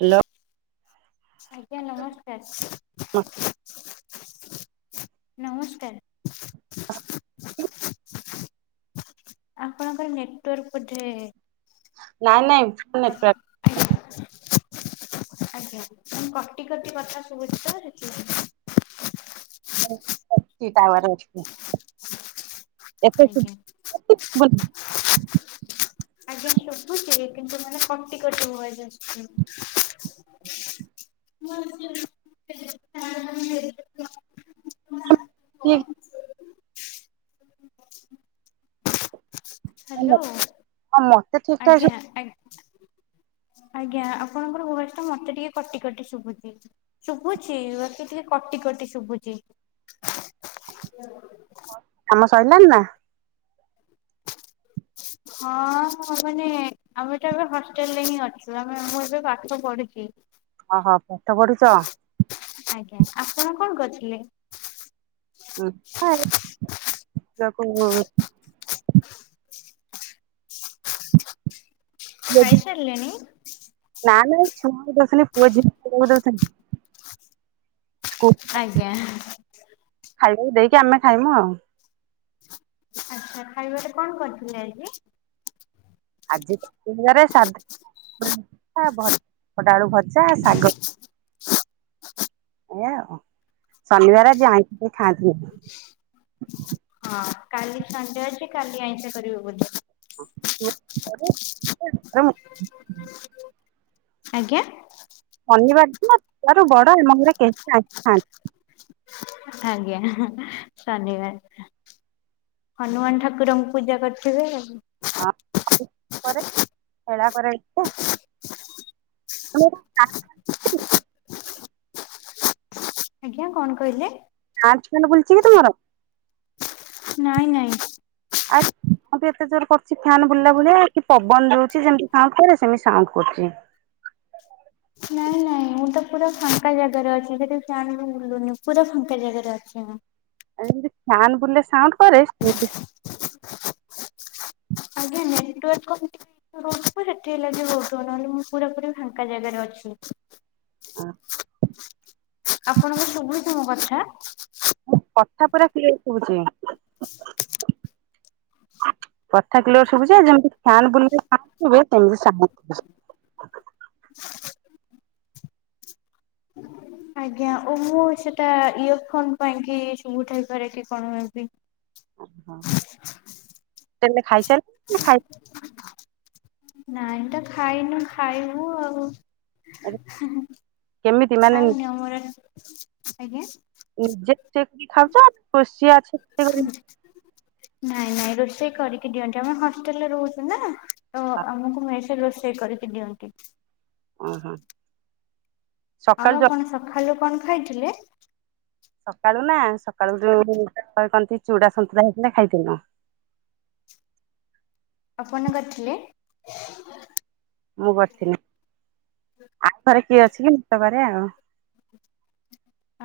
Hello ଆଜ୍ଞା ନମସ୍କାର। ନମସ୍କାର। [unintelligible] ଆପଣଙ୍କର ନେଟୱାର୍କ ବୋଧେ ନାଇଁ ନାଇଁ। ଆଃ। ନେଟୱାର୍କ ଆଜ୍ଞା କଟି କଟି କଥା ଶୁୁଭୁଛି ତ ସେଥିପାଇଁ। ଅଛି ଟାୱ ଅଛି ଏବେ ଆଜ୍ଞା [unintelligible] ଆଜ୍ଞା ସଭୁଛି କିନ୍ତୁ ମାନେ କଟି କଟି ଭଏସ୍ ଆସୁଛି। [unintelligible] କିଏ? ହ୍ୟାଲୋ ଠାକ ଶୁଭୁଛି ଆଜ୍ଞା ଆ ଆଜ୍ଞା ଆପଣଙ୍କର ଭଏସ ଟା ମତେ ଟିକେ କଟି କଟି ଶୁଭୁଛି। ଶୁଭୁଛି ମତେ ଟିକେ କଟି କଟି ଶୁଭୁଛି। କାମ ସରିଲାଣି ନା? ହଁ ମାନେ ଆମେ ତ ଏବେ ହଷ୍ଟେଲ ରେ ହିଁ ଅଛୁ। ଆମେ ମୁଁ ଏବେ ପାଠ ପଢୁଛି। ଓହୋ ପାଠ ପଢୁଛ‌। ଆଜ୍ଞା ଆପଣ କଣ କରିଥିଲେ? [unintelligible] ଖାଇସାରିଲେଣିି? ନା ନାଇ ଛୁଆଙ୍କୁ ଦଉଥିଲି ପୁଅ ଝିଅଙ୍କୁ ଖୋଇ ଦଉଥିଲି। ସ୍କୁଲ୍ ଆଜ୍ଞା ଖାଇବାକୁ ଦେଇକି ଆମେ ଖାଇମୁ ଆଉ। ଆଚ୍ଛା ଖାଇବାରେ କଣ କରିଥିଲେ ଆଜି? ଆଜିରେ [unintelligible] ସା ସାଗ ଏୟା ଆଉ ଶନିବାର ଯାଇକି ଖାଆନ୍ତିନି। ହଁ କାଲି ସଣ୍ଡେ ଅଛି କାଲି ଆଇଁଷ କରିବ ବୋଧେ? ହୁଁ ଉଁ। ଆଜ୍ଞା। ଶନିବାର ଦିନ ଇଆରୁ ବଡ ଏବଂଙ୍ଗ କେହି ଆସିଥାନ୍ତି। ଆଜ୍ଞା ଧନ୍ୟବାଦ। ହନୁମାନ ଠାକୁରଙ୍କୁ ପୂଜା କରିଥିବେ ଆଉ। ହଁ ପରେ ହେଳା କରାଯାଇଥାଏ। [unintelligible] ଆଜ୍ଞା। କଣ କହିଲେ? ଆଞ୍ଚନ ବୁଲଛି କି ତୁମର? ନାଇଁ ନାଇଁ। ଆକ୍ କଣ ପାଇଁ ଏତେ ଜୋରେ କରୁଚି ଫ୍ୟାନ୍ ବୁଲିଲା ଭଳିଆ କି ପବନ ରଉଛି ଯେମତି ସାଉଣ୍ଡ କରେ ସେମତି ସାଉଣ୍ଡ କରୁଛି। ନାଇଁ ନାଇଁ ମୁଁ ତ ପୁରା ଫାଙ୍କା ଜାଗାରେ ଅଛି ସେଠି ଫ୍ୟାନ ବି ବୁଲୁନି ପୁରା ଫାଙ୍କା ଜାଗାରେ ଅଛି ମୁଁ। ଯେମିତି ଫ୍ୟାନ ବୁଲିଲେ ସାଉଣ୍ଡ କରେ ସେମିତି ଆଜ୍ଞା ନେଟୱାର୍କ ଟି [unintelligible] ସେଠିକି ଲାଗିବ ବହୁ ନହେଲେ ମୁଁ ପୁରାପୁରା ଫାଙ୍କା ଜାଗାରେ ଅଛି। ଆପଣଙ୍କୁ ଶୁଭିଛି ମୋ କଥା? କଥା ପୁରା କ୍ଲିୟର ଶୁବୁଚି। କଥା କ୍ଲିୟର ଶୁଭୁଛି ଯେ ଯେମିତି ଫ୍ୟାନ ବୁଲିଲେ ସାଉଣ୍ଡ ହୁଏ। ସେମିତି ସାଉଣ୍ଡ ହଉଛି। [unintelligible] [unintelligible] ଆଜ୍ଞା ଓହୋ ମୁଁ ସେଟା ଇୟର ଫୋନ ପାଇଁ କି ଶୁଭୁ ଥାଇ ପାରେ କି କଣ ଏମିତି। ତେମେ ଖାଇସାରିଲଣି ନା ଖାଇ ନାଇ ତ ଖାଇନୁ ଖାଇବୁ ଆଉ। କେମିତି ମାନେ ଖାଇନୁ ଆମର ଆଜି ଆଜ୍ଞା। [unintelligible] ନାଇଁ ନାଇଁ ରୋଷେଇ କରିକି ଦିଅନ୍ତି। ଆମେ ହଷ୍ଟେଲରେ ରହୁଛୁ ନା- ତ ଆମକୁ ମେସରେ ରୋଷେଇ କରିକି ଦିଅନ୍ତି। ହଁ ହଁ। ଆଉ ଆପଣ ସଖାଳୁ କଣ ଖାଇଥିଲେ? ସକାଳୁ ନା ସକାଳୁ ଯୋଉ କହନ୍ତି ଚୁଡା ସନ୍ତୁଳା ହେଇଥିଲା ଖାଇଥିଲୁ। ଆପଣ କରିଥିଲେ? ମୁଁ କରିଥିଲି ଆଉଘରେ କିଏ ଅଛି କି ମୁଁ ତ କରେ ଆଉ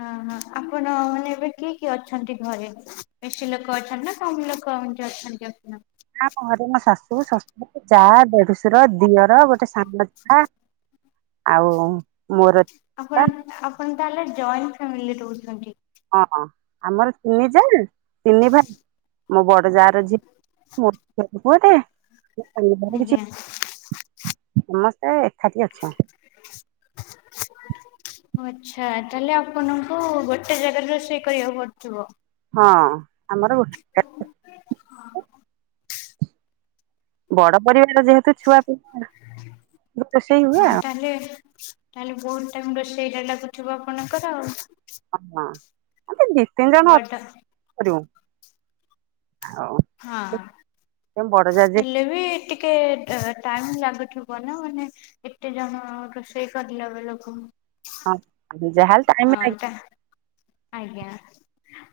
ଓହୋ ଆପଣ ମାନେ ଏବେ କିଏ କିଏ ଅଛନ୍ତି ଘରେ ବେଶୀ ଲୋକ ଅଛନ୍ତି ନା କମ ଲୋକ ଅଛନ୍ତି ଅଇନା। ଆମ ଘରେ ମୋ ଶାଶୁ ଶଶୁର ଯା ଦେଢଶୁର ଦିଅର ଗୋଟେ ସାନ ଯା ଆଉ ମୋର ଆପଣ ଆପଣ ତାହଲେ ଜଏଣ୍ଟ ଫ୍ୟାମିଲି ରହୁଛନ୍ତି। ହଁ ହଁ ଆମର ତିନି ଯା ତିନି ଭା ମୋ ବଡ ଯା ର ଝିଅ ଟେ ମୋର ପୁଅ ଟେ ମୋ ସାନ ଯାର ଆଜ୍ଞା କିଛି ସମସ୍ତେ ଏକାଠି ଅଛ [unintelligible] ଆଚ୍ଛା ତାହେଲେ ଆପଣଙ୍କୁ ଗୋଟେ ଜାଗାରେ ରୋଷେଇ କରିବାକୁ ପଡୁଥିବ। ହଁ, ଆମର ଗୋଟେ ଯାଗାରେ ବଡ ପରିବାର ଯେହେତୁ ଛୁଆ ପିଲା ରୋଷେଇ ହୁଏ। ଆଉ ତାହାଲେ ତାହେଲେ ବହୁତ ଟାଇମ ରୋଷେଇଟା ଲାଗୁଥିବ ଆପଣଙ୍କର ଆଉ ହଁ, ଆମେ ଦି ତିନି ଜଣ ଅଛୁ ଆଉ ବଡ଼ କଣ କରିବୁ ଆଉ ହଁ, ବଡ ଯା ଯିଏ ହେଲେ ବି ଟି ଟିକେ ଟାଇମ ଲାଗୁଥିବ ନା ମାନେ ଏତେ ଜଣ ରୋଷେଇ କରିଲା ବେଳକୁ ହଁ, ଜାହାଲେ ହଁ, ଟା ଆଜ୍ଞା।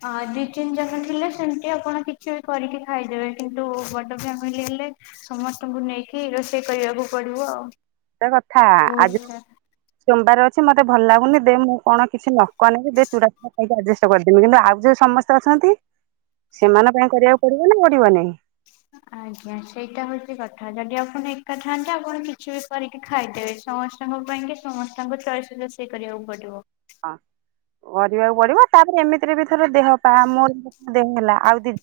ଅ ଦି ତିନି ଜଣ ଥିଲେ ସେମିତି ଆପଣ କିଛି ବି କରିକି ଖାଇଦେବେ କିନ୍ତୁ ବଡ ଫ୍ୟାମିଲି ହେଲେ। ସମସ୍ତଙ୍କୁ ନେଇକି ରୋଷେଇ କରିବାକୁ ପଡିବ ଆଉ ସେଟା କଥା ଆଜି ବହୁତ ସୋମବାର ଅଛି ମତେ ଭଲ ଲାଗୁନି ଦେ ମୁଁ କଣ କିଛି ନ କଣ ବନେଇ ବି ଦେ ଚୂଡ଼ା ଫୁଡା ଖାଇକି ଆଜେଷ୍ଟ କରିଦେବି କିନ୍ତୁ ଆଉ ଯୋଉ ସମସ୍ତେ ଅଛନ୍ତି। ସେମାନଙ୍କ ପାଇଁ କରିବାକୁ ପଡିବ ନା ପଡିବ ନାଇଁ? [unintelligible] ଆଜ୍ଞା ସେଇଟା ହଉଛି କଥା ଯଦି ଆପଣ ଏକା ଥାଆନ୍ତେ ଆପଣ କିଛି ବି କରିକି ଖାଇଦେବେ? ସମସ୍ତଙ୍କ ପାଇଁ କି ସମସ୍ତଙ୍କୁ ଚଏସ ରୋଷେଇ କରିବାକୁ ପଡିବ। ହଁ। କରିବାକୁ ପଡିବ ତାପରେ ଏମିତିରେ ବି ଥର ଦେହ ପା ମୋର ଦେହ ହେଲା ଆଉ ଦି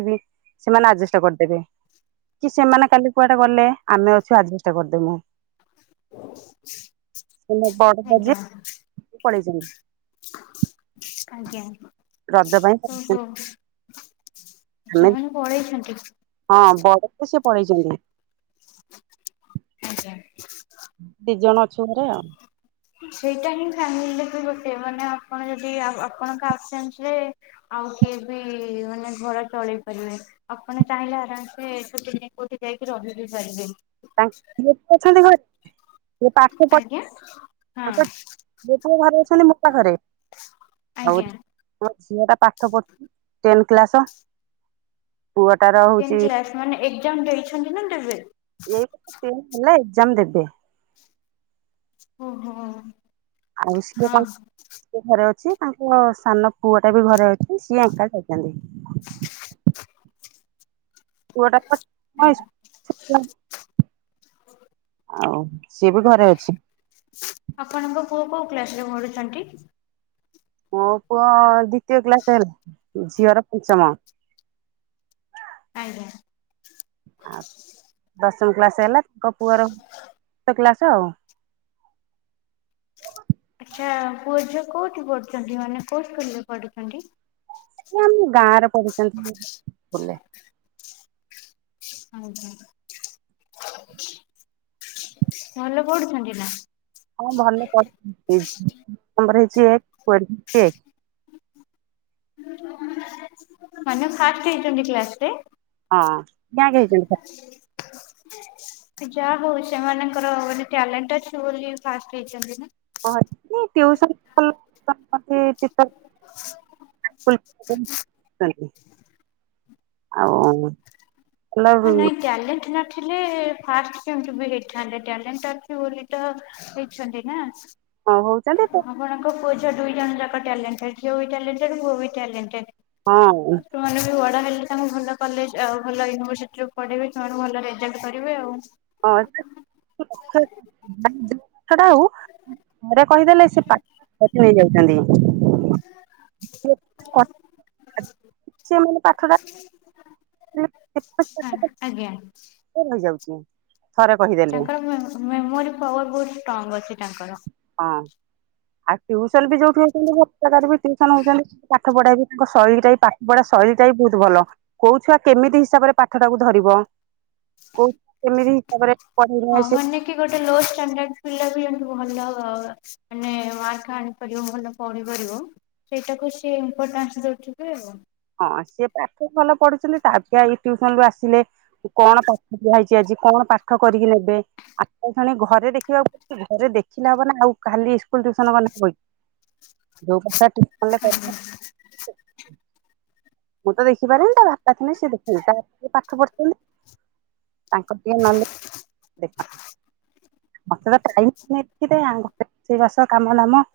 ଯିବି ସେମାନେ ଆଜେଷ୍ଟ କରିଦେବେ। କି ସେମାନେ କାଲି କୁଆଡେ ଗଲେ ଆମେ ଅଛୁ ଆଜେଷ୍ଟ କରିଦେବୁ। ଆଜ୍ଞା [inaudible] ଆଜ୍ଞା। ରଜ ପାଇଁ ଓହୋ ଆମେ ସେମାନେ ପଳେଇଛନ୍ତି। ହଁ ବଡ ତ ସେ ପଳେଇଚନ୍ତି। ଆଜ୍ଞା। ଦି ଜଣ ଅଛୁ ଘରେ ଆଉ। ସେଇଟା ହିଁ ଫ୍ୟାମିଲିରେ ବି ଗୋଟେ ମାନେ ଆପଣ ଯଦି ଆପଣଙ୍କ ଅପ୍ସେଣ୍ଡ୍ ରେ ଆଉ କିଏ ବି ମାନେ ଘର ଚଳେଇ ପାରିବେ। ଆପଣ ଚାହିଁଲେ ଆରାମସେ ଦି ଦିନ କୋଉଠି ଯାଇକି ରହି ବିି ପାରିବେ। ତାଙ୍କ ଗ୍ରୁପ୍ ରେ ଅଛନ୍ତି କହିଲେ ମୁ ତାଙ୍କୁ ପଠେ ଆଜ୍ଞା। [unintelligible] ହଁ ଦିପୁ ଘରେ ଅଛନ୍ତି ମୁ ତ ଘରେ ଆଉ ଆଜ୍ଞା ଚି ପୁଣି ସିଏ ତା ପା ପାଠ ପ ଟେନ୍ କ୍ଲାସ ପୁଅଟାର ଟେନ୍ ହଉଛି କ୍ଲାସ ମାନେ ଏକ୍ଜାମ ଦେଇଛନ୍ତି ନା ଦେବେ? ଏଇ ଟେନ ହେଲା ଏକ୍ଜାମ ଦେବେ। ଓ ହୋ। ଆଉ ସିଏ କନ ସିଏ ଘରେ ଅଛି ତାଙ୍କ ସାନ ପୁଅ ଟା ବି ଘରେ ଅଛି ସିଏ ଏଙ୍କା ଯାଇଚନ୍ତି। [inaudible] ପୁଅ ଟା ତ ହଁ ଇସ ଆଜ୍ଞା [unintelligible] ଆଉ ସିଏ ବି ଘରେ ଅଛି। ଆପଣଙ୍କ ପୁଅ କୋଉ କ୍ଲାସ ରେ ପଢୁଚନ୍ତି? ମୋ ପୁଅ ଦ୍ଵିତୀୟ କ୍ଲାସ ହେଲା ଝିଅର ପଞ୍ଚମ। ଆଜ୍ଞା। ଆଉ ଦଶମ କ୍ଲାସ ହେଲା ତାଙ୍କ ପୁଅର ଚତୁର୍ଥ କ୍ଲାସ ଆଉ। ଆଚ୍ଛା ପୁଅ ଝିଅ କୋଉଠି ପଢ଼ୁଚନ୍ତି, ମାନେ କୋଉ ସ୍କୁଲରେ ପଢ଼ୁଚନ୍ତି? ଏଇ ଆମ ଗାଁରେ ପଢୁୁଛନ୍ତି ସ୍କୁଲରେ। ଆଜ୍ଞା ଭଲ ପଢୁଛନ୍ତି ନା? ହଁ ଭଲ ପଢ଼ [unintelligible] ନମ୍ୱର୍ ହେଇଚି ଏକ ପୁଅର ବି ଏକ। ମାନେ ଫାଷ୍ଟ ହେଇଚନ୍ତି କ୍ଲାସ୍ ରେ? ହଁ ର୍ୟାଙ୍କ ହେଇଛନ୍ତି। [inaudible] ଯାହା ହଉ ସେମାନଙ୍କର ଗୋଟେ ଟ୍ୟାଲେଣ୍ଟ ଅଛି ବୋଲି ଫାଷ୍ଟ ହେଇଚନ୍ତି ନା। ଟିଉସନ୍ [unintelligible] [unintelligible] ଆଉ ଭଲ ହଁ ନାଇଁ ଟାଲେଣ୍ଟ ନ- ଥିଲେ ଫାଷ୍ଟ କେମତି ବି ହେଇଥାନ୍ତେ ଟ୍ୟାଲେଣ୍ଟ ଅଛି ବୋଲି ତ ହେଇଛନ୍ତି ନା। ହଁ ହଉଛନ୍ତି ତ। ଆପଣଙ୍କ ପୁଅ ଝିଅ ଦୁଇ ଜଣ ଯାକ ଟ୍ୟାଲେଣ୍ଟେଡ ଝିଅ ବି ଟ୍ୟାଲେଣ୍ଟେଡ ପୁଅ ବି ଟ୍ୟାଲେଣ୍ଟେଡ। ହଁ ଛୁଆ ମାନେ ବି ବଡ ହେଲେ ତାଙ୍କୁ ଭଲ କଲେଜ ଆଉ ଭଲ ୟୁନିଭର୍ସି ଟ୍ ରେ ପଢେଇବେ ସେମାନେ ଭଲ ରେଜଲ୍ଟ କରିବେ ଆଉ। ହଁ ସେ [unintelligible] ଯୋଉ କଥାଟା ଆଉ [inaudible] ଥରେ କହିଦେଲେ ସେ ପା [unintelligible] ନେଇଯାଉଚନ୍ତି। [inaudible] ସେମାନେ ପାଠଟା [unintelligible] ଆଜ୍ଞା। ସେ ନେଇଯାଉଚି। ତାଙ୍କର ମେ ମେମୋରି ପାୱାର ବହୁତ ଷ୍ଟ୍ରଙ୍ଗ ଅଛି ତାଙ୍କର। ହଁ ଆଉ ଟିଉସନ ବି ଯୋଉଠି ହଉଚନ୍ତି ଭଲ ଜାଗାରେ ବି ଟିଉସନ ହଉଚନ୍ତି। ପାଠ ପଢା ବି ତାଙ୍କ ଶୈଳୀଟା ବି ପାଠ ପଢା ଶୈଳୀଟା ବି ବହୁତ ଭଲ। କୋଉ ଛୁଆ କେମିତି ହିସାବରେ ପାଠଟାକୁ ଧରିବ କୋଉ ଛୁଆ କେମିତି ହିସାବରେ ହଁ ପଢିଲେ ସେ ମାନେ କି ଗୋଟେ ଲୋ ଷ୍ଟାଣ୍ଡାର୍ଡ ପିଲା ବି ଯେମିତି ଭଲ ମାନେ ମାର୍କ ଆଣି ତ ଯିଏ ଭଲ ପଢିପାରିବ ସେଇଟାକୁ ସିଏ ଇମ୍ପୋଟାନ୍ସ ଦଉଥିବେ ଆଉ। ହଁ ସିଏ ପାଠ ଭଲ ପଢୁଥିଲେ ତା ଛୁଆ ଏଇ ଟିଉସନରୁୁ ଆସିଲେ। କଣ ପାଠ ଦିଆ ହେଇଛି ଆଜି କଣ ପାଠ କରିକି ନେବେ। ଆସିଲାକ୍ଷଣି ଘରେ ଦେଖିବାକୁ ପଡୁଚି ଘରେ ଦେଖିଲେ ହବ ନା ଆଉ ଖାଲି ଇସ୍କୁଲ ଟିୟୁସନ ଗଲେ ହବକି। ଯୋଉ ପଟଟା ଆଜ୍ଞା [unintelligible] ମୁଁ ତ ଦେଖିପାରେନି ତା ବାପା ଥିନେ ସେ ଦେଖିବେ ତାପରେ ପାଠ ପଢୁଛନ୍ତି। ତାଙ୍କ ଟିଏ ନଲେ [unintelligible] ମତେ ତ ଟାଇମ [unintelligible] ରୋଷେଇବାସ କାମ ଦାମ।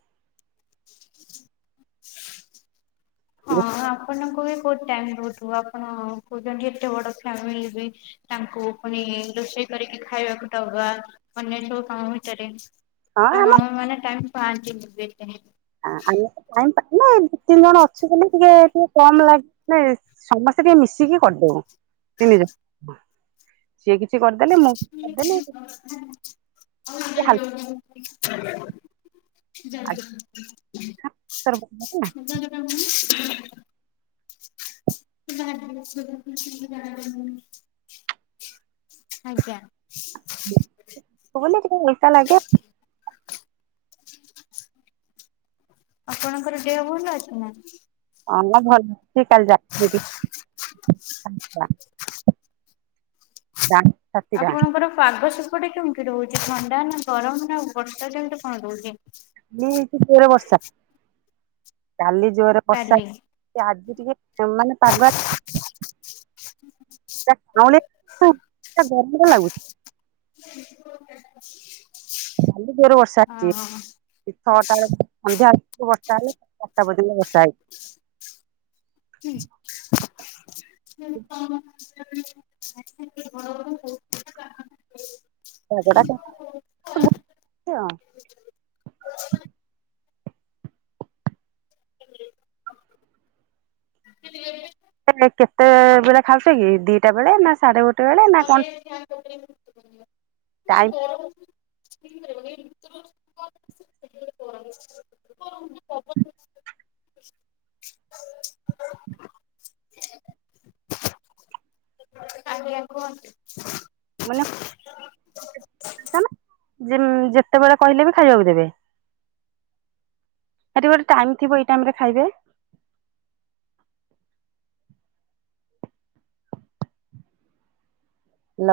ହଁ ଆପଣଙ୍କୁ ବି ବହୁତ ଟାଇମ ଦୋଉଥିବ ଆପଣ କହୁଛନ୍ତି ଏତେ ବଡ ଫ୍ୟାମିଲ ବି। ତାଙ୍କୁ ପୁଣି ରୋଷେଇ କରିକି ଖାଇବାକୁ ଦବା ଅନ୍ୟ ସବୁ କାମ ଭିତରେ। ତ ଆମ ମାମା ମାନେ ଟାଇମ ପାନ୍ତିନି [unintelligible] ଆମେତ ଟାଇମ ପାଉନା ଏ ଦି ତିନି ଜଣ ଅଛୁ ବୋଲି ଟିକେ ଟିକେ କମ ଲାଗେ। ସମସ୍ତେ ଟିକେ ମିଶିକି କରିଦୋଉ ତିନି ଜଣ ସିଏ କିଛି କରିଦି ଟିକେ ହାଲକା [unintelligible] ଆଚାର ପକେଇଦେଲି ନା [unintelligible] [unintelligible] କିଛି ଜଣାପଡିବନି। ଆଜ୍ଞା। [unintelligible] ଟିକେ ଓଲଟା ଲାଗେ। ଆପଣଙ୍କର ଦେହ ଭଲ ଅଛି ନା। ହ ଭଲ ଅଛି କାଲି ଯାଇଥିଲି [unintelligible] ରାତିଟା ଆପଣଙ୍କର ପାଗ ସ ହେପଟେ କେମିତି ରହୁଛି ଥଣ୍ଡା ନା ଗରମ ନା ବର୍ଷା କେମିତି କଣ ରହୁଛି। [unintelligible] ହେଇଛି ଜୋର ବର୍ଷା କାଲି ଜୋର ବର୍ଷା କାଲି ଆଜି ଟିକେ ମାନେ ପାଗ ଆ [unintelligible] [unintelligible] କାଲି ଜୋର ବର୍ଷା ହେଇଛି। ହଁ। ଛଅଟା ବଳେ ସନ୍ଧ୍ୟା [unintelligible] ବର୍ଷା ହେଲେ ଚାରିଟା ପର୍ଯ୍ୟନ୍ତ ବର୍ଷା ହେଇଛି। [unintelligible] ମେଘଟା [unintelligible] [unintelligible] [unintelligible] କେତେବେଳେ ଖାଉଛ କି ଦିଟା ବେଳେ ନା ସାଢେ ଗୋ ନହେଲେ ଫ୳୲ନ କତିରେ ଟାଇମ [unintelligible] ନା ଗରମ [unintelligible] ଆଜ୍ଞା। ରୁହନ୍ତୁ। ମାନେ [unintelligible] ଯେମ ଯେତେବେଳେ କହିଲେ ବି ଖାଇବାକୁ ଦେବେ। ସେଟି ଗୋଟେ ଟାଇମ ଥିବ ଏଇ ଟାଇମ ରେ ଖାଇବେ। ନ